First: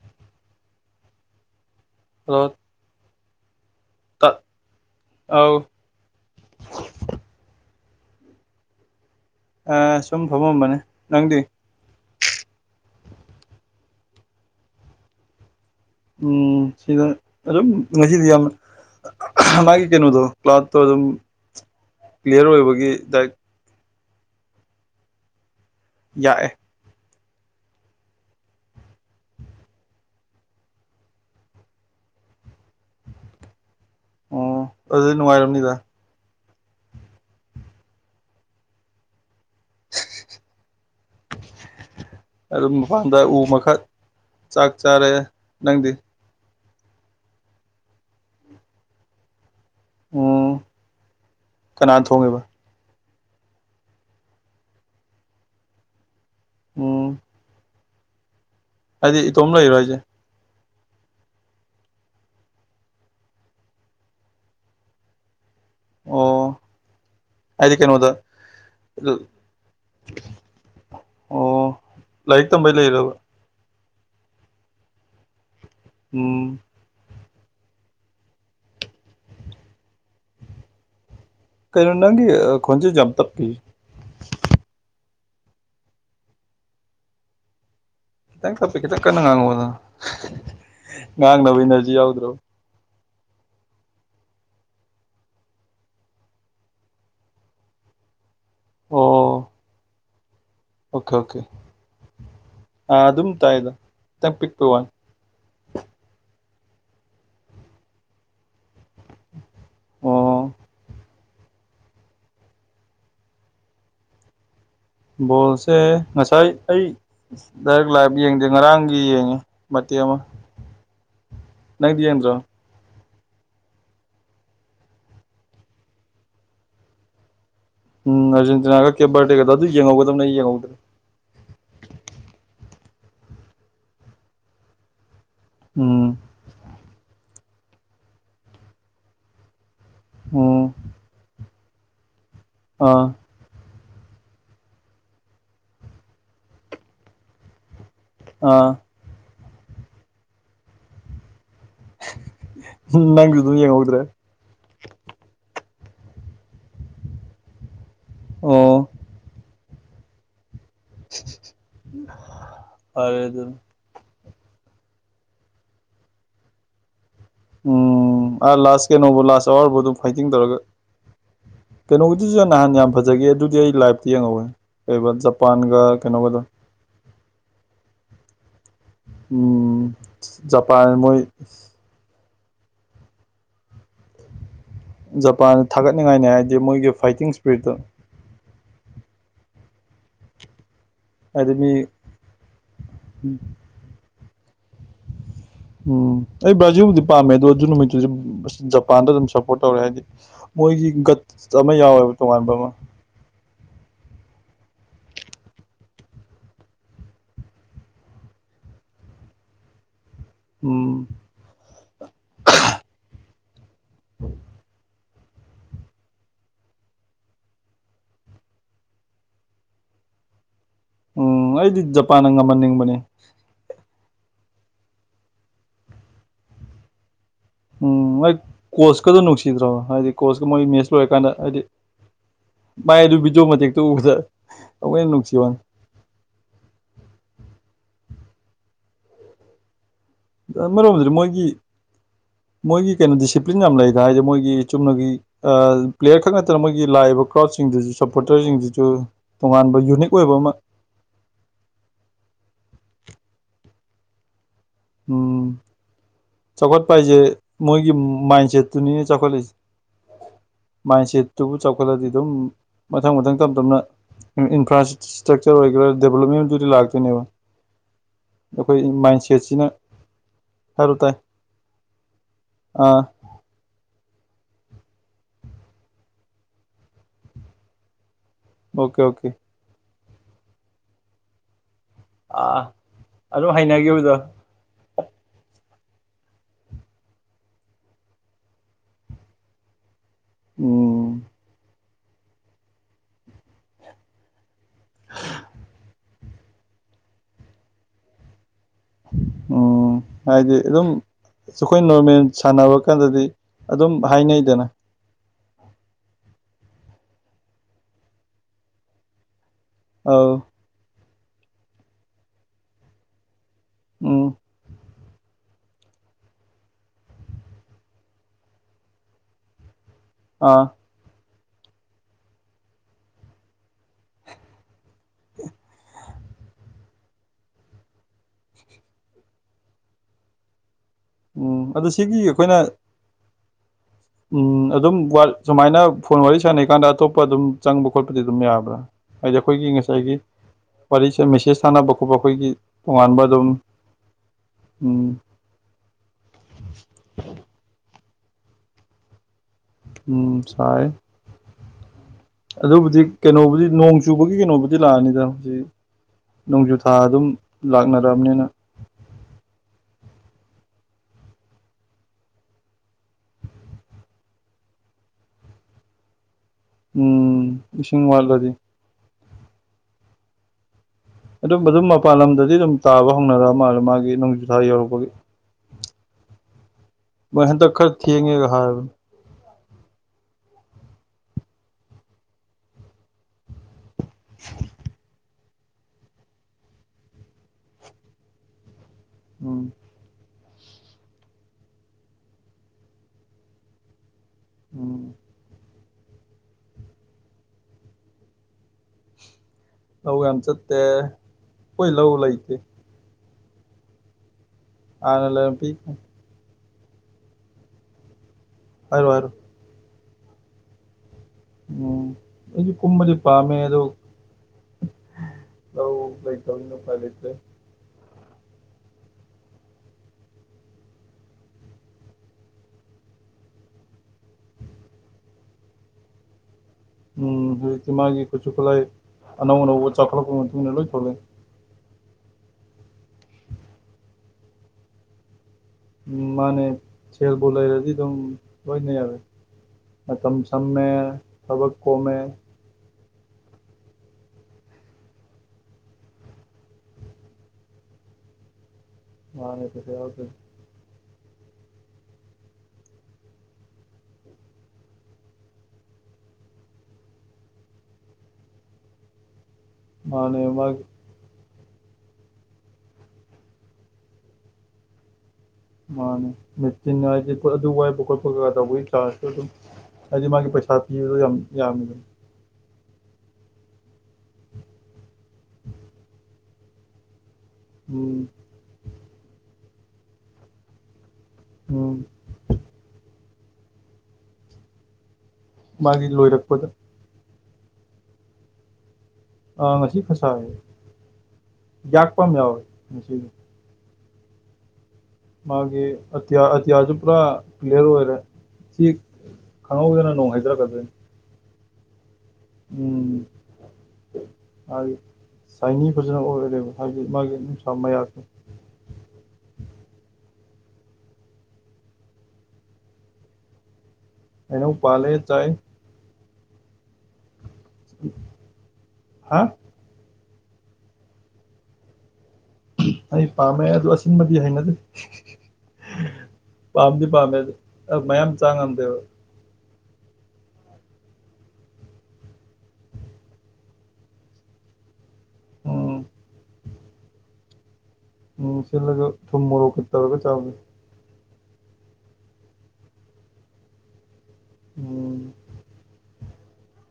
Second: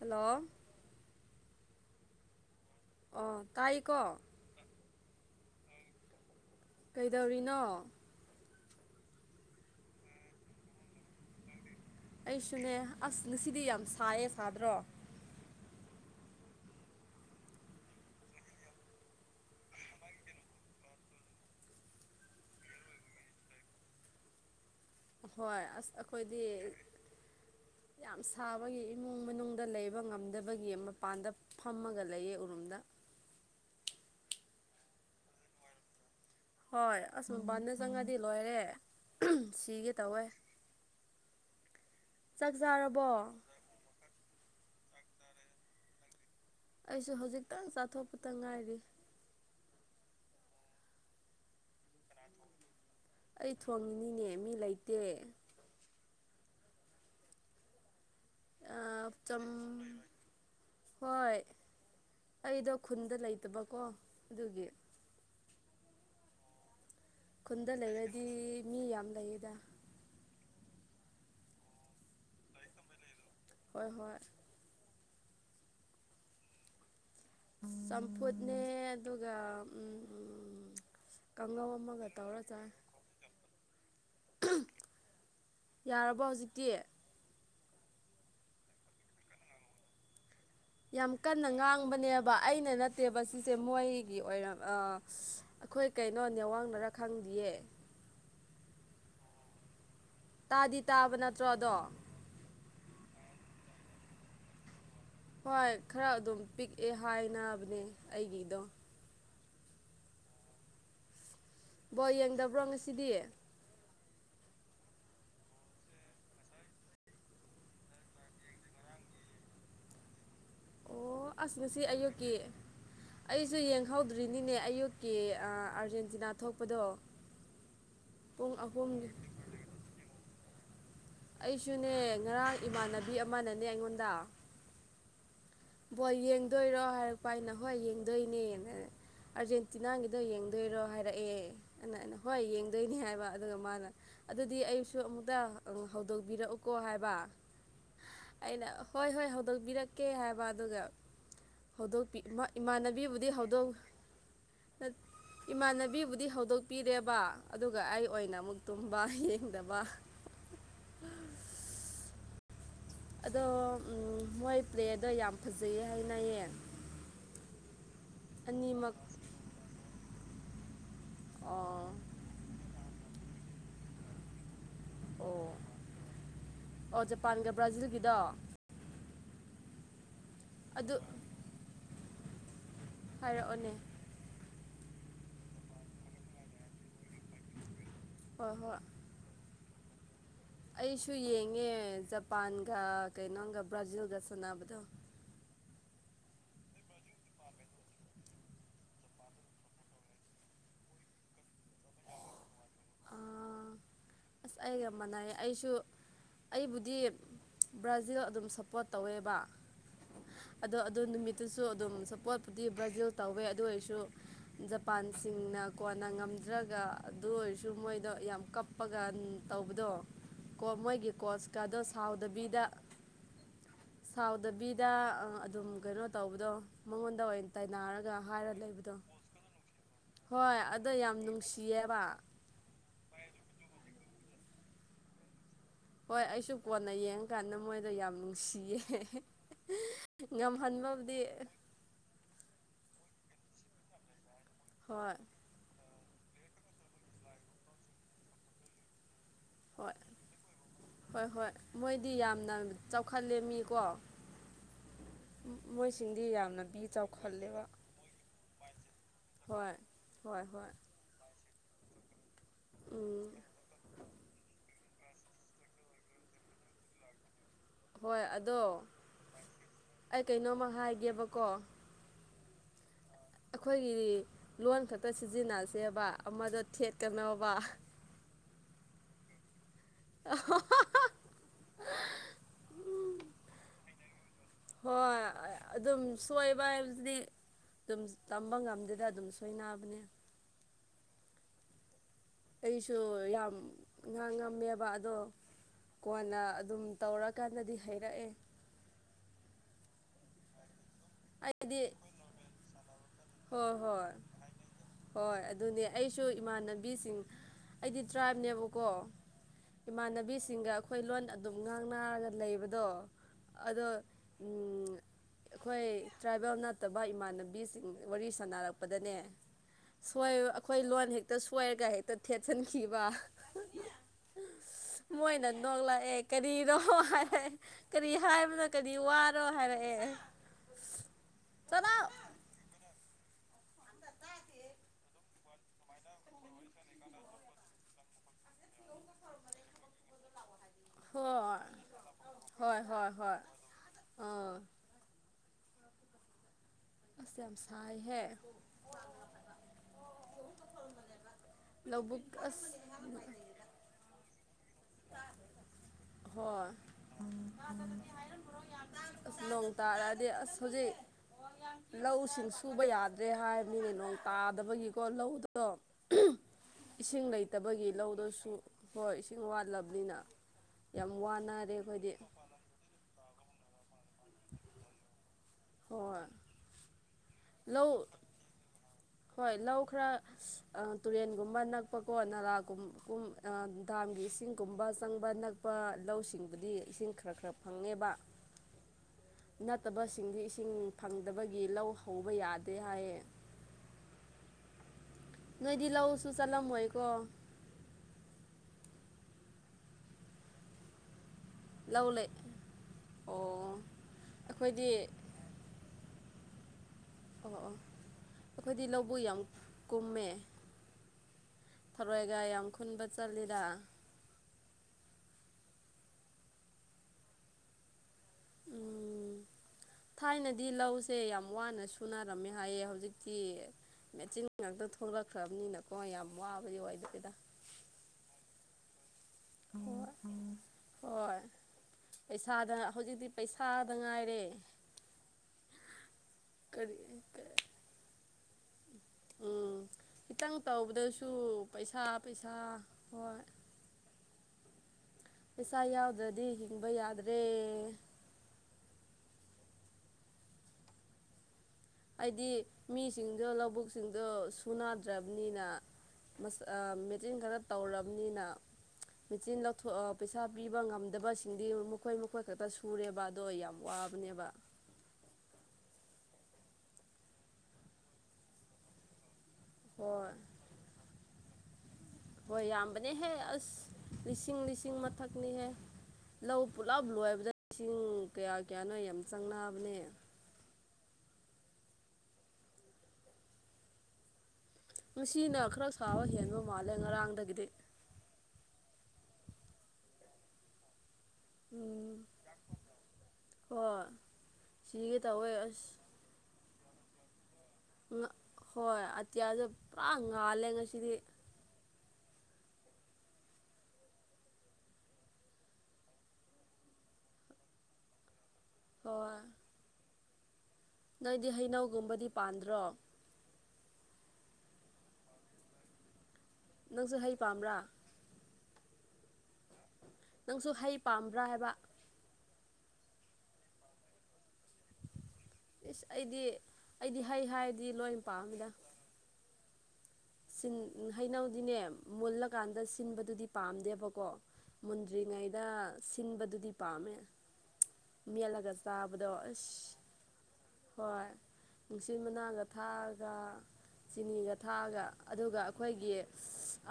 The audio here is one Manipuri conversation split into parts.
ꯍꯜꯂꯣ꯫ ꯍꯜꯂꯣ꯫ ꯑꯣ ꯇꯥꯏꯀꯣ꯫ [unintelligible] ꯑꯧ ꯀꯩꯗꯧꯔꯤꯅꯣ꯫ ꯑ ꯁꯨꯝ ꯐꯝꯃꯝꯕꯅꯦ ꯅꯪꯗꯤ꯫ ꯑꯩꯁꯨꯅꯦ ꯑꯁ ꯉꯁꯤꯗꯤ ꯌꯥꯝ ꯁꯥꯏꯌꯦ ꯁꯥꯗ꯭ꯔꯣ꯫ ꯎꯝ ꯁꯤꯗ ꯑꯗꯨꯝ ꯉꯁꯤꯗꯤ ꯌꯥꯝꯅ ꯃꯥꯒꯤ ꯀꯩꯅꯣꯗꯣ ꯀ꯭ꯂꯥꯎꯠꯇꯣ ꯑꯗꯨꯝ ꯀ꯭ꯂꯤꯌꯥꯔ ꯑꯣꯏꯕꯒꯤ ꯗꯥꯏꯔꯦꯛ ꯍꯣꯏ ꯑꯁ ꯑꯩꯈꯣꯏꯗꯤ ꯌꯥꯛꯑꯦ ꯌꯥꯝ ꯁꯥꯕꯒꯤ ꯏꯃꯨꯡ ꯃꯅꯨꯡꯗ ꯂꯩꯕ ꯉꯝꯗꯕꯒꯤ ꯃꯄꯥꯟꯗ ꯐꯝꯃꯒ ꯂꯩꯌꯦ ꯎꯔꯨꯝꯗ꯫ ꯑꯣ ꯑꯗꯨꯗꯤ ꯅꯨꯡꯉꯥꯏꯔꯝꯅꯤꯗ꯫ ꯍꯣꯏ ꯑꯁ ꯃꯄꯥꯟꯗ ꯆꯪꯉꯗꯤ ꯂꯣꯏꯔꯦ ꯁꯤꯒꯦ ꯇꯧꯋꯦ꯫ ꯆꯥꯛ ꯑꯗꯨꯝ ꯆꯥꯔꯕꯣ ꯃꯄꯥꯟꯗ ꯎ ꯃꯈꯛ ꯆꯥꯛ ꯆꯥꯔꯦ ꯅꯪꯗꯤ꯫ ꯑꯩꯁꯨ ꯍꯧꯖꯤꯛꯇꯥ ꯆꯥꯊꯣꯛꯄꯇ ꯉꯥꯏꯔꯤ꯫ ꯑꯣ ꯀꯅꯥ ꯊꯣꯡꯉꯤꯕ꯫ ꯑꯩ ꯊꯣꯡꯉꯤꯅꯤꯅꯦ ꯃꯤ ꯂꯩꯇꯦ꯫ ꯑꯣ꯫ ꯑꯥ ꯍꯥꯏꯗꯤ ꯆꯝ ꯏꯇꯣꯝ ꯂꯩꯔꯤꯔꯣ ꯍꯥꯏꯖꯦ꯫ ꯍꯣꯏ ꯑꯩꯗꯣ ꯈꯨꯟꯗ ꯂꯩꯇꯕꯀꯣ ꯑꯗꯨꯒꯤ꯫ ꯑꯣ꯫ ꯈꯨꯟꯗ ꯍꯥꯏꯗꯤ [unintelligible] ꯀꯩꯅꯣꯗ ꯂꯩꯔꯗꯤ ꯃꯤ ꯌꯥꯝ ꯂꯩꯌꯦꯗ꯫ ꯑꯣ ꯂꯥꯏꯔꯤꯛ ꯇꯝꯕꯩ ꯂꯩꯔꯕ꯫ ꯍꯣꯏ ꯍꯣꯏ꯫ ꯍꯨꯝ ꯆꯝꯐꯨꯠꯅꯦ ꯑꯗꯨꯒ ꯎꯝ ꯀꯥꯡꯉꯧ ꯑꯃꯒ ꯇꯧꯔ ꯆꯥꯏ [unintelligible] ꯇꯞꯄꯦꯍꯦ ꯌꯥꯔꯕꯣ ꯍꯧꯖꯤꯛꯇꯤ ꯈꯤꯇꯡ ꯇꯞꯄꯦ ꯈꯤꯇꯡ ꯀꯟꯅꯥ ꯉꯥꯡꯉꯛ ꯑꯣꯗꯅ ꯌꯥꯝ ꯀꯟꯅ ꯉꯥꯡꯕꯅꯦꯕ ꯑꯩꯅ ꯅꯠ [unintelligible] ꯁꯤꯁꯦ ꯃꯣꯏꯒꯤ ꯑꯣꯏꯔꯝ ꯑ ꯑꯩꯈꯣꯏ ꯀꯩꯅꯣ ꯅꯦꯋꯥꯡꯅꯔ ꯈꯪꯗꯤꯌꯦ ꯑꯣ ꯇꯥꯗꯤ ꯇꯥꯕ ꯅꯠꯇ꯭ꯔꯣ ꯑꯗꯣ ꯑ ꯑꯗꯨꯝ ꯇꯥꯏꯗ ꯈꯤꯇꯪ ꯄꯤꯛꯄ ꯋꯥꯅꯤ ꯍꯣꯏ ꯈꯔ ꯑꯗꯨꯝ ꯄꯤꯛꯑꯦ ꯍꯥꯏꯅꯕꯅꯦ ꯑꯩꯒꯤꯗꯣ ꯑꯣ ꯕꯣꯜ ꯌꯦꯡꯗꯕ꯭ꯔꯣ ꯉꯁꯤꯗꯤ ꯕꯣꯜꯁꯦ ꯉꯁꯥꯏ ꯑꯩ ꯗꯥꯏꯔꯦꯛ ꯂꯥ꯭ꯏꯚ ꯌꯦꯡꯗꯦ ꯉꯔꯥꯡꯒꯤ ꯌꯦꯡꯉꯤ ꯃꯇꯦꯛ ꯑꯃ ꯑꯣ ꯑꯁ ꯉꯁꯤ ꯅꯪꯗꯤ ꯑꯌꯨꯛꯀꯤ ꯌꯦꯡꯗ꯭ꯔꯣ ꯑꯩꯁꯨ ꯌꯦꯡꯍꯧꯗ꯭ꯔꯤꯅꯤꯅꯦ ꯑꯌꯨꯛꯀꯤ ꯑ ꯑꯥꯔꯖꯦꯟꯇꯤꯅꯥ ꯊꯣꯛꯄꯗꯣ ꯎꯝ ꯄꯨꯡ ꯑꯔꯖꯦꯟꯇꯤꯅꯥꯒ ꯑꯍꯨꯝꯒꯤ ꯀꯦꯝꯕꯔꯗꯦꯒꯗꯣ ꯑꯗꯨ ꯌꯦꯡꯍꯧꯒꯗꯕꯅꯦ ꯑꯩ ꯌꯦꯡꯍꯧꯗ꯭ꯔꯦ ꯑꯩꯁꯨꯅꯦ ꯉꯔꯥꯡ ꯏꯃꯥꯟꯅꯕꯤ ꯑꯃꯅꯅꯦ ꯑꯩꯉꯣꯟꯗ ꯎꯝ ꯕꯣꯜ ꯌꯦꯡꯗꯣꯏꯔꯣ ꯍꯥꯏꯔꯛꯄ ꯑꯩꯅ ꯍꯣꯏ ꯌꯦꯡꯗꯣꯏꯅꯦꯅ ꯑꯥꯔꯖꯦꯟꯇꯤꯅꯥꯒꯤ ꯑꯗꯣ ꯎꯝ ꯌꯦꯡꯗꯣꯏꯔꯣ ꯍꯥꯏꯔꯛꯑꯦ ꯑꯩꯅ ꯑꯩꯅ ꯍꯣꯏ ꯌꯦꯡꯗꯣꯏꯅꯤ ꯑꯥ ꯍꯥꯏꯕ ꯑꯗꯨꯒ ꯃꯥꯅ ꯑꯗꯨꯗꯤ ꯑꯩꯁꯨ ꯑꯃꯨꯛꯇ ꯍꯧꯗꯣꯛꯄꯤꯔꯛꯎꯀꯣ ꯍꯥꯏꯕ ꯑꯩꯅ ꯑꯥ ꯍꯣꯏ ꯍꯣꯏ ꯍꯧꯗꯣꯛꯄꯤꯔꯛꯀꯦ ꯍꯥꯏꯕ ꯑꯗꯨꯒ ꯍꯧꯗꯣꯛꯄꯤ ꯏꯃꯥꯟꯅꯕꯤꯕꯨꯗꯤ ꯅꯪꯁꯨ ꯑꯗꯨꯝ ꯍꯧꯗꯣꯛ ꯌꯦꯡꯍꯧꯗ꯭ꯔꯦ ꯏꯃꯥꯟꯅꯕꯤꯕꯨꯗꯤ ꯍꯧꯗꯣꯛꯄꯤꯔꯦꯕ ꯑꯗꯨꯒ ꯑꯩ ꯑꯣꯏꯅ ꯑꯃꯨꯛ ꯑꯣ ꯇꯨꯝꯕ ꯌꯦꯡꯗꯕ [unintelligible] ꯑꯗꯣ ꯎꯝ ꯃꯣꯏ ꯄ꯭ꯂꯦꯗꯣ ꯌꯥꯝ ꯐꯖꯩꯌꯦ ꯍꯥꯏꯅꯩꯌꯦ ꯎꯝ ꯑꯥ ꯂꯥꯁ ꯑꯅꯤꯃꯛ ꯀꯩꯅꯣꯕꯨ ꯂꯥꯁ ꯑꯋꯥꯔꯕꯨ ꯑꯗꯨꯝ ꯐꯥꯏꯇꯤꯡ ꯇꯧꯔꯒ ꯑꯣ ꯑꯗꯨꯁꯨ ꯅꯍꯥꯟ ꯌꯥꯝ ꯐꯖꯒꯤ ꯑꯗꯨꯗꯤ ꯑꯩ ꯂꯥꯏꯞꯇ ꯌꯦꯡꯍꯧꯋꯦ ꯀꯩꯕ ꯑꯣ ꯖꯄꯥꯟꯒ ꯀꯩꯅꯣꯒꯗꯣ ꯑꯣ ꯖꯄꯥꯟꯒ ꯕ꯭ꯔꯥꯖꯤꯜꯒꯤꯗꯣ ꯎꯝ ꯖꯄꯥꯟ ꯑꯗꯨ ꯃꯣꯏ ꯍꯥꯏꯔꯛꯑꯣꯅꯦ ꯖꯄꯥꯟ ꯊꯥꯒꯠꯅꯤꯡꯉꯥꯏꯅꯤ ꯍꯥꯏꯗꯤ ꯃꯣꯏꯒꯤ ꯐꯥꯏꯇꯤꯡ ꯁꯄ꯭ꯔꯤꯠꯇꯣ ꯍꯣ ꯍꯣꯏ ꯑꯩꯁꯨ ꯍꯥꯏꯗꯤ ꯌꯦꯡꯉꯦ ꯃꯤ ꯖꯄꯥꯟꯒ ꯀꯩꯅꯣꯒ ꯕ꯭ꯔꯥꯖꯤꯜꯒ ꯁꯥꯟꯅꯕꯗꯣ ꯎꯝ ꯑꯩ ꯕ꯭ꯔꯖꯤꯕꯨꯗꯤ ꯄꯥꯝꯃꯦ ꯑꯗꯣ ꯑꯗꯨ ꯅꯨꯃꯤꯠꯇꯨꯖꯨ ꯑꯁ ꯖꯞ ꯄꯥꯟꯗꯣ ꯑꯗꯨꯝ ꯁꯞꯄꯣꯔꯠ ꯇꯧꯔꯦ ꯍꯥꯏꯗꯤ ꯃꯣꯏꯒꯤ ꯒꯠ ꯑꯃ ꯌꯥꯎꯋꯦꯕ ꯇꯣꯉꯥꯟꯕ ꯑꯃ ꯑꯥ ꯑꯁ ꯑꯩ ꯌꯥꯝ ꯃꯅꯥꯏꯌꯦ ꯑꯩꯁꯨ ꯑꯩꯕꯨꯗꯤ ꯕ꯭ꯔꯥꯖꯤꯜ ꯑꯗꯨꯝ ꯁꯞꯄꯣꯔꯠ ꯇꯧꯋꯦꯕ ꯑꯗꯣ ꯑꯗꯨ ꯎꯝ ꯅꯨꯃꯤꯠꯇꯨꯁꯨ ꯑꯗꯨꯝ ꯁꯞꯄꯣꯔꯠꯄꯨꯗꯤ ꯕ꯭ꯔꯥꯖꯤꯜ ꯇꯧꯋꯦ ꯑꯗꯨ ꯑꯣꯏꯔꯁꯨ ꯁꯨ ꯖꯄꯥꯟꯁꯤꯡꯅ ꯀꯣꯟꯅ ꯉꯝ ꯗ꯭ꯔꯒ ꯑꯗꯨ ꯑꯣꯏꯔꯁꯨ ꯃꯣꯏꯗꯣ ꯌꯥꯝ ꯀꯞꯄꯒ ꯇꯧꯕꯗꯣ ꯀꯣ ꯃꯣꯏ ꯒꯤ ꯎꯝ ꯀꯣꯁꯀꯗꯣ ꯑꯩꯗꯤ ꯖꯄꯥꯟꯅ ꯁꯥꯎꯗꯕꯤꯗ ꯉꯝꯍꯟꯅꯤꯡꯕꯅꯦ ꯁꯥꯎꯗꯕꯤꯗ ꯑ ꯑꯗꯨꯝ ꯀꯩꯅꯣ ꯇꯧꯕꯗꯣ ꯃꯉꯣꯟꯗ ꯑꯣꯏꯅ ꯎꯝ ꯇꯥꯏꯅꯔꯒ ꯃꯩ ꯍꯥꯏꯔ ꯂꯩꯕꯗꯣ ꯀꯣꯆꯀꯗꯣ ꯅꯨꯡꯁꯤꯗ꯭ꯔꯣ ꯍꯥꯏꯗꯤ ꯀꯣꯆꯀ ꯍꯣꯏ ꯃꯣꯏ ꯑꯗꯣ ꯃꯦꯁ ꯌꯥꯝ ꯂꯣꯏꯔꯀꯥꯟꯗ ꯍꯥꯏꯗꯤ ꯅꯨꯡꯁꯤꯌꯦꯕ ꯃꯥꯏ ꯑꯗꯨ ꯕꯤꯗꯤꯑꯣ ꯃꯇꯦꯛꯇꯨ ꯎꯕꯗ ꯑꯃꯨꯛ ꯍꯦꯟꯅ ꯅꯨꯡꯁꯤꯕ ꯋꯥꯅꯦ꯫ ꯍꯣꯏ ꯑꯩꯁꯨ ꯀꯣꯟꯅ ꯌꯦꯡꯉꯀꯥꯟꯗ ꯃꯣꯏꯗ ꯌꯥꯝ ꯅꯨꯡꯁꯤꯌꯦ [unintelligible] ꯑꯃꯔꯣꯝꯗꯗꯤ ꯉꯝꯍꯟꯕꯕꯨꯗꯤ ꯃꯣꯏꯒꯤ ꯃꯣꯏꯒꯤ ꯀꯩꯅꯣ ꯗꯤꯁꯤꯄ꯭ꯂꯤꯟ ꯌꯥꯝ ꯂꯩꯗ ꯍꯥꯏꯗꯤ ꯃꯣꯏꯒꯤ ꯆꯨꯝꯅꯒꯤ ꯍꯣꯏ ꯑ ꯄ꯭ꯂꯦꯌꯔ ꯈꯛ ꯅꯠꯇꯅ ꯃꯣꯏꯒꯤ ꯂꯥꯛꯏꯕ ꯀ꯭ꯔꯥꯎꯠꯁꯤꯡꯗꯨꯁꯨ ꯁꯄꯣꯔꯇꯔꯁꯤꯡꯗꯨꯁꯨ ꯇꯣꯉꯥꯟꯕ ꯌꯨꯅꯤꯛ ꯑꯣꯏꯕ ꯑꯃ ꯍꯣꯏ-ꯍꯣꯏ ꯃꯣꯏꯗꯤ ꯌꯥꯝꯅ ꯆꯥꯎꯈꯠꯂꯦ ꯃꯤꯀꯣ꯫ ꯎꯝ ꯃꯣꯏꯁꯤꯡꯗꯤ ꯌꯥꯝ ꯆꯥꯎꯈꯠꯄ ꯍꯥꯏꯁꯦ ꯃꯣꯏꯒꯤ ꯃꯥꯏꯟꯁꯦꯠꯇꯨꯅꯤꯅꯦ ꯆꯥꯎꯈꯠꯂꯛꯁꯦ ꯍꯣꯏ ꯍꯣꯏ ꯍꯣꯏ ꯃꯥꯏꯟꯁꯦꯠ ꯇꯨꯕꯨ ꯆꯥꯎꯈꯠꯂꯗꯤ ꯑꯗꯨꯝ ꯎꯝ ꯃꯊꯪ-ꯃꯊꯪ ꯇꯞ ꯇꯞꯅ ꯏꯟꯐ꯭ꯔꯥꯁ ꯁꯇ꯭ꯔꯛꯆꯔ ꯑꫭꯏꯒꯦꯔ ꯗꯦꯕꯂꯞꯃꯦꯟꯗꯨꯗꯤ ꯂꯥꯛꯇꫭꯏꯅꯦꯕ꯫ ꯍꯣꯏ ꯑꯗꯣ ꯑꯩ ꯀꯩꯅꯣꯃ ꯍꯥꯏꯔꯣ ꯇꯥꯏ ꯍꯥꯏꯒꯦꯕꯀꯣ꯫ ꯑꯥ꯫ ꯑꯈꯣꯏꯒꯤ ꯂꯣꯟ ꯈꯛꯇ ꯁꯤꯖꯤꯟꯅꯁꯦꯕ ꯑꯃꯗꯣ ꯊꯦꯠꯀꯅꫭꯕꯥ [unintelligible] ꯑꯣꯀꯦ ꯑꯣꯀꯦ꯫ [unintelligible] ꯑꯥ ꯑꯗꯨꯝ ꯍꯩꯅꯈꯤꯕꯗꯣ꯫ ꯍꯣꯏ ꯑꯗꯨꯝ ꯁꯣꯏꯕ ꯍꯥꯏꯕꯁꯤꯗꯤ ꯗꯨꯝ ꯇꯝꯕ ꯉꯝꯗꯦꯗ ꯑꯗꯨꯝ ꯁꯣꯏꯅꯕꯅꯦ꯫ ꯑꯣ ꯑꯩꯁꯨ ꯌꯥꯝ ꯉꯥꯡꯉꯝꯃꯦꯕ ꯑꯗꯣ ꯀꯣꯟꯅ ꯑꯗꯨꯝ ꯇꯧꯔꯀꯥꯟꯗꯗꯤ ꯍꯩꯔꯛꯑꯦ꯫ ꯎꯝ ꯍꯥꯏꯗꯤ ꯑꯗꯨꯝ ꯑꯩꯈꯣꯏ ꯑꯩꯗꯤ ꯅꯣꯔꯃꯦꯜ ꯁꯥꯟꯅꯕ ꯀꯥꯟꯗꯗꯤ ꯍꯣꯏ ꯑꯗꯨꯝ ꯍꯣꯏ ꯍꯥꯏꯅꯩꯗꯅ ꯍꯣꯏ ꯑꯗꯨꯅꯦ ꯑꯩꯁꯨ ꯏꯃꯥꯟꯅꯕꯤꯁꯤꯡ ꯑꯩꯗꯤ ꯇ꯭ꯔꯥꯏꯕꯅꯦꯕꯀꯣ꯫ ꯑꯧ ꯏꯃꯥꯟꯅꯕꯤꯁꯤꯡꯒ ꯑꯩꯈꯣꯏ ꯂꯣꯟ ꯑꯗꯨꯝ ꯉꯥꯡꯅꯔꯒ ꯂꯩꯕꯗꯣ ꯑꯗꯣ ꯎꯝ ꯑꯈꯣꯏ ꯇ꯭ꯔꯥꯏꯕꯦꯜ ꯅꯠꯇꯕ ꯏꯃꯥꯟꯅꯕꯤꯁꯤꯡ ꯋꯥꯔꯤ ꯁꯥꯟꯅꯔꯛꯄꯗꯅꯦ ꯁꯣꯏ ꯑꯥ ꯑꯩꯈꯣꯏ ꯂꯣꯟ ꯍꯦꯛ ꯇ ꯁꫭꯏꯔꯒ ꯍꯦꯛꯇ ꯊꯦꯠꯆꯟꯈꯤꯕ [unintelligible] ꯃꯣꯏꯅ ꯅꫭꯛꯂꯛꯑꯦ꯫ ꯀꯔꯤꯅꯣ [unintelligible] ꯍꯥꯏꯔꯛꯑꯦ ꯀꯔꯤ ꯍꯥꯏꯕꯅꯣ ꯀꯔꯤ ꯋꯥꯔꯣ ꯍꯥꯏꯔꯛꯑꯦ [unintelligible] ꯎꯝ ꯑꯗꫭ ꯆꯠꯂꯣ ꯁꯤꯒꯤ ꯑꯈꯣꯏꯅ [unintelligible] ꯎꯝ ꯑꯗꯨꯝ ꯋꯥꯜ ꯁꯨꯃꯥꯏꯅ ꯐꯣꯟ ꯋꯥꯔꯤ ꯁꯥꯟꯅꯩꯀꯥꯟꯗ ꯑꯇꯣꯞꯄ ꯑꯗꯨꯝ ꯆꯪꯕ ꯈꯣꯠꯄꯗꯤ ꯑꯗꯨꯝ ꯌꯥꯕ꯭ꯔꯥ꯫ ꯍꯥꯏꯗꯤ ꯑꯩꯈꯣꯏꯒꯤ ꯉꯁꯥꯏꯒꯤ ꯋꯥꯔꯤꯁꯦ ꯍꯣꯏ ꯃꯦꯁꯦꯖ ꯊꯥꯅꯕ ꯈꯣꯠꯄ ꯑꯩꯈꯣꯏꯒꯤ ꯍꯣꯏ ꯍꯣꯏ ꯇꯣꯉꯥꯟꯕ ꯍꯣꯏ ꯑꯗꯨꯝ ꯑꯥ ꯎꯝ ꯑꯁ ꯌꯥꯝ ꯁꯥꯏꯍꯦ [inaudible] ꯎꯝ ꯁꯥꯑꯦ꯫ [inaudible] ꯂꯧꯕꯨꯛ ꯑꯁ ꯑꯗꯨꯕꯨꯗꯤ ꯀꯩꯅꯣꯕꯨꯗꯤ ꯅꯣꯡ ꯆꯨꯕꯒꯤ ꯀꯩꯅꯣꯕꯨ ꯍꯧꯖꯤꯛ ꯂꯥꯛꯑꯅꯤꯗ ꯍꯧꯖꯤꯛ ꯍꯣꯏ ꯅꯣꯡꯖꯨꯊꯥ ꯑꯗꯨꯝ ꯂꯥꯛꯅꯔꯕꯅꯤꯅ꯫ [inaudible] ꯑꯁ ꯅꯣꯡ ꯇꯥꯔꯛꯑꯗꯤ ꯑꯁ ꯍꯧꯖꯤꯛ꯫ ꯂꯧꯁꯤꯡ ꯁꯨꯕ ꯌꯥꯗ꯭ꯔꯦ ꯍꯥꯏ ꯃꯤꯒꯤ ꯅꯣꯡ ꯇꯥꯗꯕꯒꯤꯀꯣ ꯂꯧꯗꯨꯗꯣ [unintelligible] ꯏꯁꯤꯡ ꯂꯩꯇꯕꯒꯤ ꯏꯁꯤꯡ ꯂꯧꯗꯨꯁꯨ ꯋꯥꯠꯂꯗꯤ ꯍꯣꯏ ꯏꯁꯤꯡ ꯋꯥꯠꯂꯕꯅꯤꯅ ꯌꯥꯝ ꯑꯗꯨꯝ ꯋꯥꯅꯔꯦ ꯑꯗꯨꯝ ꯑꯩꯈꯣꯏꯗꯤ ꯃꯄꯥꯟ ꯂꯝꯗꯗꯤ ꯑꯗꯨꯝ ꯇꯥꯕ ꯍꯧꯅꯔ ꯃꯥ ꯃꯥꯒꯤ ꯅꯣꯡꯖꯨꯊꯥ ꯌꯧꯔꯛꯄꯒꯤ ꯍꯣꯏ ꯍꯣꯏ ꯍꯟꯇꯛ ꯂꯧ ꯈꯔ ꯊꯦꯡꯉꯦꯅ ꯍꯥꯏ ꯍꯣꯏ ꯂꯧ ꯈꯔ ꯇꯨꯔꯦꯟꯒꯨꯝꯕ ꯅꯛꯄꯀꯣ ꯅꯂꯥꯒꯨꯝꯨꯝ ꯑ ꯗꯥꯝꯒꯤ ꯏꯁꯤꯡꯒꯨꯝꯕ ꯆꯪꯕ ꯅꯛ ꯑꯅꯛꯄ ꯂꯧꯁꯤꯡꯗꯨꯗꯤ ꯏꯁꯤꯡ ꯈꯔ ꯈꯔ ꯐꯪꯉꯦꯕ ꯎꯝ ꯅꯠ ꯐꯠꯇꯕꯁꯤꯡꯗꯤ ꯏꯁꯤꯡ ꯐꯪꯗꯕꯒꯤ ꯂꯧ ꯍꯧꯕ ꯌꯥꯗꯦ ꯍꯥꯏꯌꯦ ꯎꯝ ꯅꯣꯏꯗꯤ ꯂꯧ ꯁꯨ ꯆꯠꯂꯝꯃꯣꯏꯀꯣ ꯑꯧ ꯌꯥꯝ ꯆꯠꯇꯦ ꯂꯧ ꯂꯩ ꯑꯣ ꯑꯩꯈꯣꯏꯗꯤ ꯍꯥꯟꯅ ꯂꯩꯔꯝ ꯑꯣ ꯑꯣ ꯑꯩꯈꯣꯏꯗꯤ ꯍꯥꯏꯔꯣ ꯂꯧꯕꯨ ꯍꯥꯏꯔꯣ ꯌꯥꯝ ꯀꯨꯝꯃꯦ ꯎꯝ ꯊꯔꯣꯏꯒ ꯌꯥꯝ ꯑꯩꯁꯨ ꯈꯨꯟꯕ ꯀꯨꯝꯃꯗꯤ ꯄꯥꯝꯃꯦ ꯆꯠꯂꯤꯗ ꯑ ꯑꯗꯨꯣ ꯂꯧ ꯂꯩꯇꯝꯅꯤꯅ ꯎꯄꯥꯏ ꯂꯩꯇꯦ ꯎꯝ ꯊꯥꯏꯅꯗꯤ ꯂꯧꯁꯦ ꯌꯥꯝ ꯋꯥꯅ ꯁꯨꯅꯔꯝꯃꯦ ꯍꯥꯏꯌꯦ ꯍꯧꯖꯤꯛꯇꯤ ꯃꯦꯆꯤꯟ ꯉꯥꯛꯇ ꯊꯣꯂꯛꯈ꯭ꯔꯕꯅꯤꯅꯀꯣ ꯌꯥꯝ ꯋꯥꯕꯗꯤ ꯑꯣꯏ ꯎꯝ ꯍꯧꯖꯤꯛꯇꯤ ꯃꯥꯒꯤ ꯈꯨꯠꯁꯨ ꯈꯨꯠꯂꯥꯏ ꯑꯅꯧ ꯑꯅꯧꯕ ꯍꯣꯏ ꯆꯥꯎꯈꯠꯂꯛꯄꯒꯤ ꯃꯇꯨꯡ ꯏꯟꯅ ꯂꯣꯏ ꯊꯣꯛꯂꯛꯏ ꯍꯣꯏ ꯄꯩꯁꯥꯗ ꯍꯧꯖꯤꯛꯇꯤ ꯄꯩꯁꯥꯗ ꯉꯥꯏꯔꯦ ꯎꯝ ꯃꯥꯅꯦ ꯀꯔꯤ ꯁꯦꯜꯕꯨ ꯂꯩꯔꯗꯤ ꯑꯗꯨꯝ ꯂꯣꯏꯅ ꯌꯥꯔꯦ ꯎꯝ ꯃꯇꯝ ꯈꯤꯇꯪ ꯁꯝꯃꯦ ꯇꯧꯕꯗꯁꯨ ꯊꯕꯛ ꯄꯩꯁꯥ ꯀꯣꯝꯃꯦ ꯄꯩꯁꯥ ꯍꯣꯏ ꯄꯩꯁꯥ ꯌꯥꯎꯗ꯭ꯔꯗꯤ ꯍꯤꯡꯕ ꯌꯥꯗ꯭ꯔꯦ ꯃꯥꯅꯦ ꯄꯩꯁꯥ ꯌꯥꯎꯗ꯭ꯔꯗꯤ ꯍꯥꯏꯗꯤ ꯃꯤꯁꯤꯡꯗꯣ ꯂꯧꯕꯨꯛꯁꯤꯡꯗꯣ ꯁꯨꯅꯗ꯭ꯔꯕꯅꯤꯅ ꯑ ꯃꯦꯆꯤꯟ ꯈꯔ ꯇꯧꯔꯕꯅꯤꯅ ꯃꯦꯆꯤꯟ ꯂꯧ ꯃꯥꯅꯦ ꯄꯩꯁꯥ ꯄꯤꯕ ꯃꯥꯒꯤ ꯉꯝꯗꯕꯁꯤꯡꯗꯤ ꯃꯈꯣꯏ ꯃꯈꯣꯏ ꯈꯛꯇ ꯁꯨꯔꯦꯕ ꯑꯗꯣ ꯌꯥꯝ ꯋꯥꯕꯅꯦꯕ ꯃꯥꯅꯦ ꯃꯦꯆꯤꯟ ꯍꯥꯏꯗꯤ ꯄꯣꯠ ꯑꯗꯨ ꯋꯥꯏꯕ ꯈꯣꯠꯄ ꯀꯩꯀꯥ ꯇꯧꯕꯋꯤ ꯆꯥꯔꯖꯇꯣ ꯑꯗꯨꯝ ꯍꯥꯏꯗꯤ ꯍꯣꯏ ꯃꯥꯒꯤ ꯄꯩꯁꯥ ꯄꯤꯗ ꯌꯥꯝ ꯌꯥꯝ ꯍꯣꯏ ꯌꯥꯝꯕꯅꯦꯍꯦ ꯑꯁ ꯂꯤꯁꯤꯡ ꯂꯤꯁꯤꯡ ꯃꯊꯛꯅꯤꯍꯦ ꯂꯧ ꯄꯨꯂꯞ ꯂꯣꯏꯕꯗ ꯎꯝ ꯂꯤꯁꯤꯡ ꯀꯌꯥ ꯀꯌꯥꯅꯣ ꯌꯥꯝ ꯆꯪꯅꯕꯅꯦ ꯎꯝ ꯉꯁꯤꯅ ꯈꯔ ꯃꯥꯒꯤ ꯁꯥꯕ ꯍꯦꯟꯕ ꯂꯣꯏꯔꯛꯄꯗ ꯃꯥꯜꯂꯦ ꯉꯔꯥꯡꯗꯒꯤꯗꯤ ꯑꯥ ꯉꯁꯤ ꯈꯔ ꯁꯥꯏ ꯎꯝ ꯌꯥꯥꯛꯄꯝ ꯌꯥꯎꯋꯦ ꯉꯁꯤꯗꯤ ꯍꯣꯏ ꯁꯤꯒꯦ ꯇꯧꯋꯦ ꯃꯥꯒꯤ ꯑꯁ ꯑꯇꯤꯌꯥ ꯑꯇꯤꯌꯥꯁꯨ ꯄꯨꯔꯥ ꯀ꯭ꯂꯤꯌꯥꯔ ꯑꯣꯏꯔꯦ ꯉ ꯁꯤ ꯍꯣꯏ ꯑꯇꯤꯌꯥꯁꯦ ꯄꯨꯔꯥ ꯈꯪꯍꯧꯗꯅ ꯅꯣꯡ ꯉꯥꯜꯂꯦ ꯍꯩꯊꯔꯛꯀꯅꯤ ꯉꯁꯤꯗꯤ ꯎꯝ ꯃꯥꯗꯤ ꯆꯥꯏꯅꯤ ꯐꯖꯅ ꯑꯣꯏꯔꯅꯦꯦꯕ ꯍꯥꯏꯕꯗꯤ ꯃꯥꯒꯤ ꯅꯨꯡꯁꯥ ꯃꯌꯥꯁꯦ ꯍꯣꯏ ꯅꯣꯏꯗꯤ ꯍꯩꯅꯧꯒꯨꯝꯕꯗꯤ ꯄꯥꯟꯗ꯭ꯔꯣ ꯍꯩꯅꯧ ꯄꯥꯜꯂꯦ ꯆꯥꯏ ꯅꯪꯁꯨ ꯍꯩ ꯄꯥꯝꯕ꯭ꯔꯥ ꯍꯥ ꯅꯪꯁꯨ ꯍꯩ ꯄꯥꯝꯕ꯭ꯔꯥ ꯍꯥꯏꯕ ꯍꯩ ꯄꯥꯝꯃꯦ ꯑꯗꯣ ꯑꯁꯤꯟꯕꯗꯤ ꯍꯩꯅꯗꯦ ꯏꯁ ꯑꯩꯗꯤ ꯄꯥꯝꯗꯤ ꯑꯩꯗꯤ ꯄꯥꯝꯃꯦ ꯍꯩ ꯑꯗꯨ ꯍꯥꯏꯔꯗꯤ ꯑ ꯂꯣꯏ ꯃꯌꯥꯝ ꯆꯥꯡ ꯄꯥꯝꯃꯤꯗ ꯉꯝꯗꯦꯕ ꯁꯤꯟ ꯍꯩꯅꯧꯗꯤꯅꯦ ꯃꯨꯜꯂꯀꯥꯟꯗ ꯁꯤꯟꯕꯗꯨꯗꯤ ꯄꯥꯝꯗꯦꯕꯀꯣ ꯃꯨꯟꯗ꯭ꯔꯤꯉꯩꯗ ꯎꯝ ꯁꯤꯟꯕꯗꯨꯗꯤ ꯄꯥꯝꯃꯦ ꯎꯝ ꯃꯦꯜꯂꯒ ꯁꯤꯜꯂꯒ ꯆꯥꯕꯗꯣ ꯊꯨꯝ ꯑꯁ ꯃꯣꯔꯣꯛꯀ ꯇꯧꯔꯒ ꯆꯥꯕꯗꯣ ꯍꯣꯏ ꯅꯨꯡꯆꯤꯠ ꯃꯅꯥꯒ ꯊꯥꯛꯑꯒ ꯆꯤꯅꯤꯒ ꯊꯥꯛꯑꯒ ꯎꯝ ꯑꯗꯨꯒ ꯈꯣꯏꯒꯤ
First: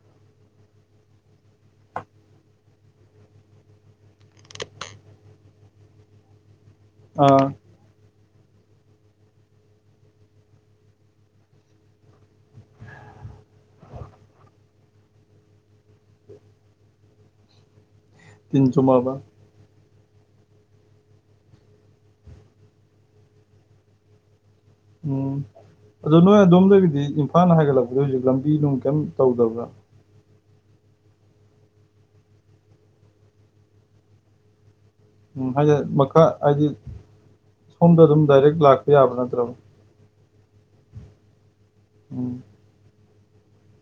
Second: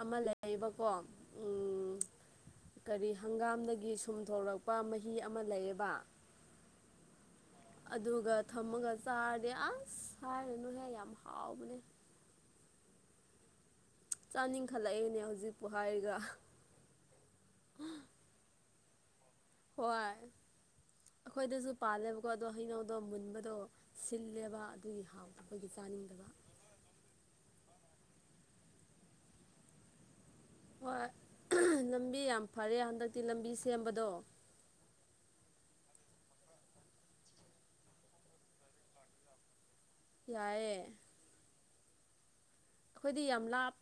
ꯑꯃ ꯂꯩꯔꯤꯕꯀꯣ ꯎꯝ ꯀꯔꯤ ꯍꯪꯒꯥꯝꯗꯒꯤ ꯁꯨꯝ ꯊꯣꯛꯣꯔꯛꯄ ꯃꯍꯤ ꯑꯃ ꯂꯩꯌꯦꯕ ꯑꯥ ꯑꯗꯨꯒ ꯊꯝꯃꯒ ꯆꯥꯔꯗꯤ ꯑꯁ ꯍꯥꯏꯔꯅꯦꯍꯦ ꯌꯥꯝ ꯍꯥꯎꯕꯅꯦ ꯆꯥꯅꯤꯡꯈꯠꯂꯛꯑꯦꯅꯦ ꯍꯧꯖꯤꯛꯄꯨ ꯍꯥꯏꯔꯒ ꯇꯤꯟ ꯆꯨꯝꯃꯕꯥ ꯍꯣꯏ ꯑꯈꯣꯏꯗꯖꯨ ꯄꯥꯜꯂꯦꯕꯀꯣ ꯑꯗꯣ ꯍꯩꯅꯧꯗꯣ ꯃꯨꯟꯕꯗꯣ ꯁꯤꯜꯂꯦꯕ ꯑꯗꯨꯒꯤ ꯎꯝ ꯍꯥꯎꯇꯕꯒꯤ ꯑꯗꯣ ꯆꯥꯅꯤꯡꯗꯕ ꯅꯣꯏ ꯑꯗꯣꯝꯗꯒꯤꯗꯤ ꯏꯝꯐꯥꯜ ꯍꯥꯏꯒꯠꯂꯛꯄꯗ ꯍꯧꯖꯤꯛ ꯂꯝꯕꯤ ꯅꯨꯡ ꯀꯩꯝ ꯇꯧꯗꯕ꯭ꯔꯥ ꯍꯣꯏ ꯂꯝꯕꯤ ꯌꯥꯝ ꯐꯔꯦ ꯍꯟꯗꯛꯇꯤ ꯂꯝꯕꯤ ꯁꯦꯝꯕꯗꯣ ꯎꯝ ꯍꯥꯏꯗꯤ ꯃꯈꯥ ꯍꯥꯏꯗꯤ ꯁꯣꯝꯗ ꯑꯗꯨꯝ ꯗꯥꯏꯔꯦꯛ ꯂꯥꯛꯄ ꯌꯥꯕ ꯅꯠꯇ꯭ꯔꯕ ꯌꯥꯏꯌꯦ ꯎꯝ ꯑꯈꯣꯏꯗꯤ ꯌꯥꯝ ꯂꯥꯞ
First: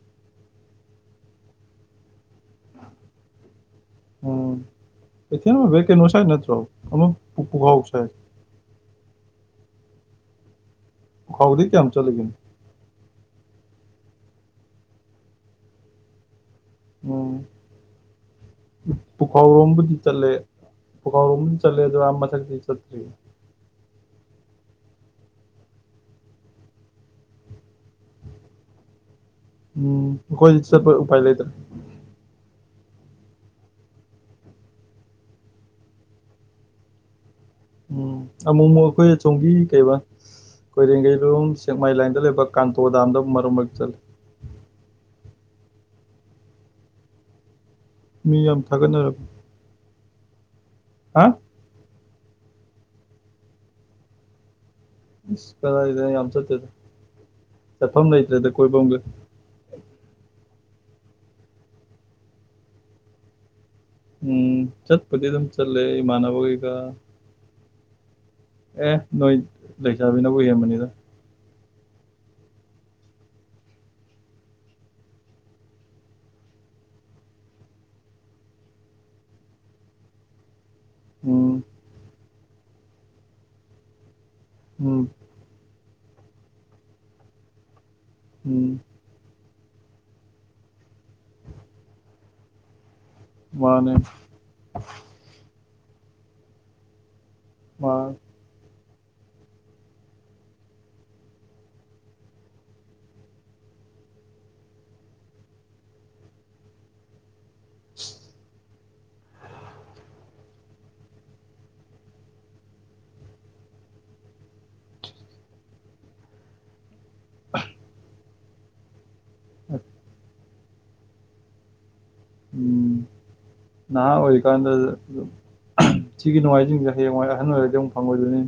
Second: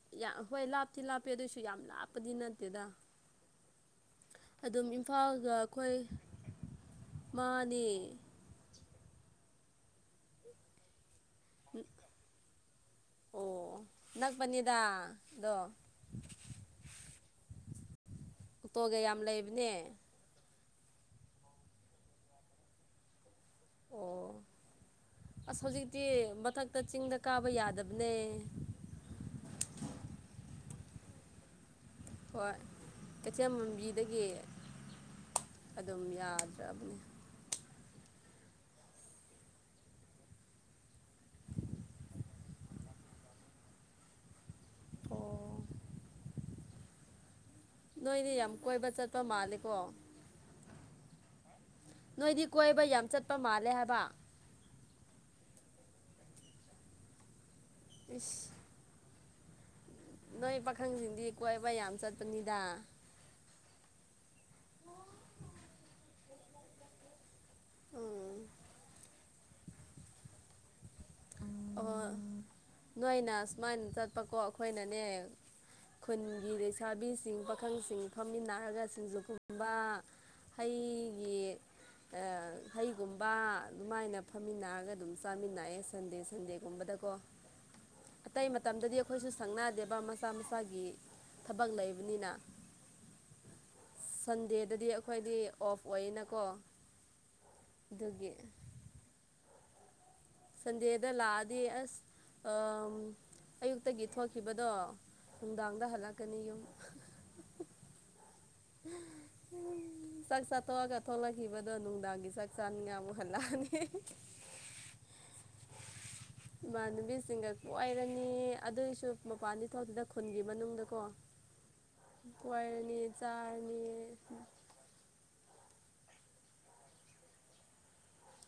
ꯍꯣꯏ ꯂꯥꯞꯇꯤ ꯂꯥꯞꯄꯦ ꯑꯗꯨꯏꯁꯨ ꯌꯥꯝ ꯂꯥꯞꯄꯗꯤ ꯅꯠꯇꯦꯗ ꯎꯝ ꯑꯗꯨꯝ ꯏꯝꯐꯥꯜꯒ ꯀꯩꯊꯦꯜ ꯑꯣꯏꯕ ꯑꯩꯈꯣꯏ ꯀꯩꯅꯣ ꯁꯥꯏꯠ ꯅꯠꯇ꯭ꯔꯣ ꯑꯃ ꯄꯨ ꯄꯨꯈꯥꯎ ꯃꯥꯅꯦ ꯁꯥꯏꯠ ꯈꯥꯎꯗꯒꯤ ꯀ꯭ꯌꯥꯝ ꯆꯠꯂꯤꯒꯦ ꯑꯣ ꯅꯛꯕꯅꯤꯗ ꯗꯣ ꯎꯝ ꯑꯣꯇꯣꯒ ꯌꯥꯝ ꯂꯩꯕꯅꯦ ꯄꯨꯈꯥꯎꯔꯣꯝꯕꯨꯗꯤ ꯆꯠꯂꯦ ꯄꯨꯈꯥꯎꯔꯣꯝꯗꯤ ꯆꯠꯂꯦ ꯑꯗꯣ ꯑꯥ ꯃꯊꯛꯇꯤ ꯆꯠꯇ꯭ꯔꯤ ꯑꯣ ꯑꯁ ꯍꯧꯖꯤꯛꯇꯤ ꯃꯊꯛꯇ ꯆꯤꯡꯗ ꯀꯥꯕ ꯌꯥꯗ꯭ꯕꯅꯦ꯫ ꯎꯝ ꯑꯈꯣꯏ ꯆꯠꯄ ꯎꯄꯥꯏ ꯂꯩꯥꯇ꯭ꯔꯦ ꯍꯣꯏ ꯀꯩꯊꯦꯜꯃꯥꯟꯕꯤꯗꯒꯤ ꯑꯗꯨꯝ ꯌꯥꯗ꯭ꯔꯥꯕꯅꯦ꯫ ꯎꯝ ꯑꯃꯨꯛ ꯑꯃꯨꯛ ꯑꯈꯣꯏ ꯑꯁꯣꯝꯒꯤ ꯀꯩꯕꯥ ꯀꯣꯏꯔꯦꯡꯒꯩꯔꯨꯝ ꯁꯦꯛꯃꯥꯏ ꯂꯥꯏꯟꯗ ꯂꯩꯕ ꯀꯥꯟꯇꯣ ꯗꯥꯝꯗ ꯃꯔꯛ ꯃꯔꯛ ꯆꯠꯂꯦ꯫ ꯑꯣ ꯅꯣꯏꯗꯤ ꯃꯤ ꯌꯥꯝ ꯀꯣꯏꯕ ꯊꯥꯒꯠꯅꯔꯕ ꯆꯠꯄ ꯃꯥꯜꯂꯦꯀꯣ ꯍꯥ ꯅꯣꯏꯗꯤ ꯀꯣꯏꯕ ꯌꯥꯝ ꯆꯠꯄ ꯃꯥꯜꯂꯦ ꯍꯥꯏꯕ ꯏ꯭ꯁ ꯀꯗꯥꯏꯗ ꯌꯥꯝ ꯆꯠꯇꯦꯗ ꯆꯠꯐꯝ ꯂꯩꯇ꯭ꯔꯦꯗ ꯏꯁ ꯀꯣꯏꯕꯝꯒ꯫ ꯅꯣꯏ ꯄꯥꯈꯪꯁꯤꯡꯗꯤ ꯀꯣꯏꯕ ꯌꯥꯝ ꯆꯠꯄꯅꯤꯗ꯫ ꯎꯝ ꯆꯠꯄꯨꯗꯤ ꯑꯗꯨꯝ ꯆꯠꯂꯦ ꯏꯃꯥꯟꯅꯕ ꯒꯩꯒ꯫ ꯑꯦ ꯅꯣꯏ ꯂꯩꯁꯥꯕꯤꯅꯕꯨ ꯍꯦꯟꯕꯅꯤꯗ꯫ ꯑꯣ ꯅꯣꯏꯅ ꯁꯨꯃꯥꯏꯟ ꯆꯠꯄꯀꯣ ꯑꯈꯣꯏꯅꯅꯦ ꯈꯨꯟꯒꯤ ꯂꯩꯁꯥꯕꯤꯁꯤꯡ ꯄꯥꯈꯪꯁꯤꯡ ꯐꯝꯃꯤꯟꯅꯔꯒ ꯁꯤꯡꯖꯨꯒꯨꯝꯕ ꯍꯩꯒꯤ ꯎꯝ ꯑ ꯍꯩꯒꯨꯝꯕ ꯑꯗꯨꯃꯥꯏꯅ ꯐꯝꯃꯤꯟꯅꯔꯒ ꯎꯝ ꯑꯗꯨꯝ ꯆꯥ ꯆꯥꯃꯤꯟꯅꯌꯦ ꯁꯟꯗꯦ ꯁꯟꯗꯦꯒꯨꯝꯕꯗꯀꯣ ꯑꯇꯩ ꯎꯝ ꯃꯇꯝꯗꯗꯤ ꯈꯣꯏꯁꯨ ꯁꯪꯅꯥꯗꯦꯕ ꯃꯁꯥ ꯃꯁꯥꯒꯤ ꯊꯕꯛ ꯂꯩꯕꯅꯤꯅ ꯃꯥꯅꯦ ꯁꯟꯗꯦꯗꯨꯗꯤ ꯑꯩꯈꯣꯏꯗꯤ ꯑꯣꯐ ꯑꯣꯏꯌꯦꯅꯀꯣ꯫ ꯃꯥ ꯗꯨꯒꯤ ꯁꯟꯗꯦꯗ ꯂꯥꯛꯑꯗꯤ ꯑꯁ ꯑꯥꯝ ꯑꯌꯨꯛꯇꯒꯤ ꯊꯣꯛꯈꯤꯕꯗꯣ ꯅꯨꯡꯗꯥꯡꯗ ꯍꯜꯂꯛꯀꯅꯤ ꯌꯨꯝ ꯫ ꯎ ꯎꯝ ꯆꯥꯛ ꯆꯥꯊꯣꯛꯑꯒ ꯊꯣꯛꯂꯛꯈꯤꯕꯗꯣ ꯅꯨꯡꯗꯥꯡꯒꯤ ꯆꯥꯛ ꯆꯥꯅꯤꯉꯥꯏ ꯑꯃꯨꯛ ꯍꯜꯂꯛꯑꯅꯤ ꯏꯃꯥꯟꯅꯕꯤꯁꯤꯡꯒ ꯀꯣꯏꯔꯅꯤ ꯑꯗꯨꯏꯁꯨ ꯃꯄꯥꯟꯗꯤ ꯊꯣꯛꯇꯦꯗ ꯈꯨꯟꯒꯤ ꯃꯅꯨꯡꯗꯀꯣ꯫ ꯎꯝ ꯀꯣꯏꯔꯅꯤ ꯆꯥꯔꯅꯤ ꯅꯍꯥ ꯑꯣꯏꯔꯤ ꯀꯥꯟꯗ ꯑꯗꯨꯝ ꯁꯤꯒꯤ ꯅꯨꯡꯉꯥꯏꯔꯤꯁꯤꯡꯁꯦ ꯍꯌꯦꯡꯌꯥꯏ ꯑꯍꯟ ꯑꯣꯏꯔꯗꯤ ꯑꯃꯨꯛ ꯐꯪꯉꯣꯏꯗꯣꯏꯅꯤ꯫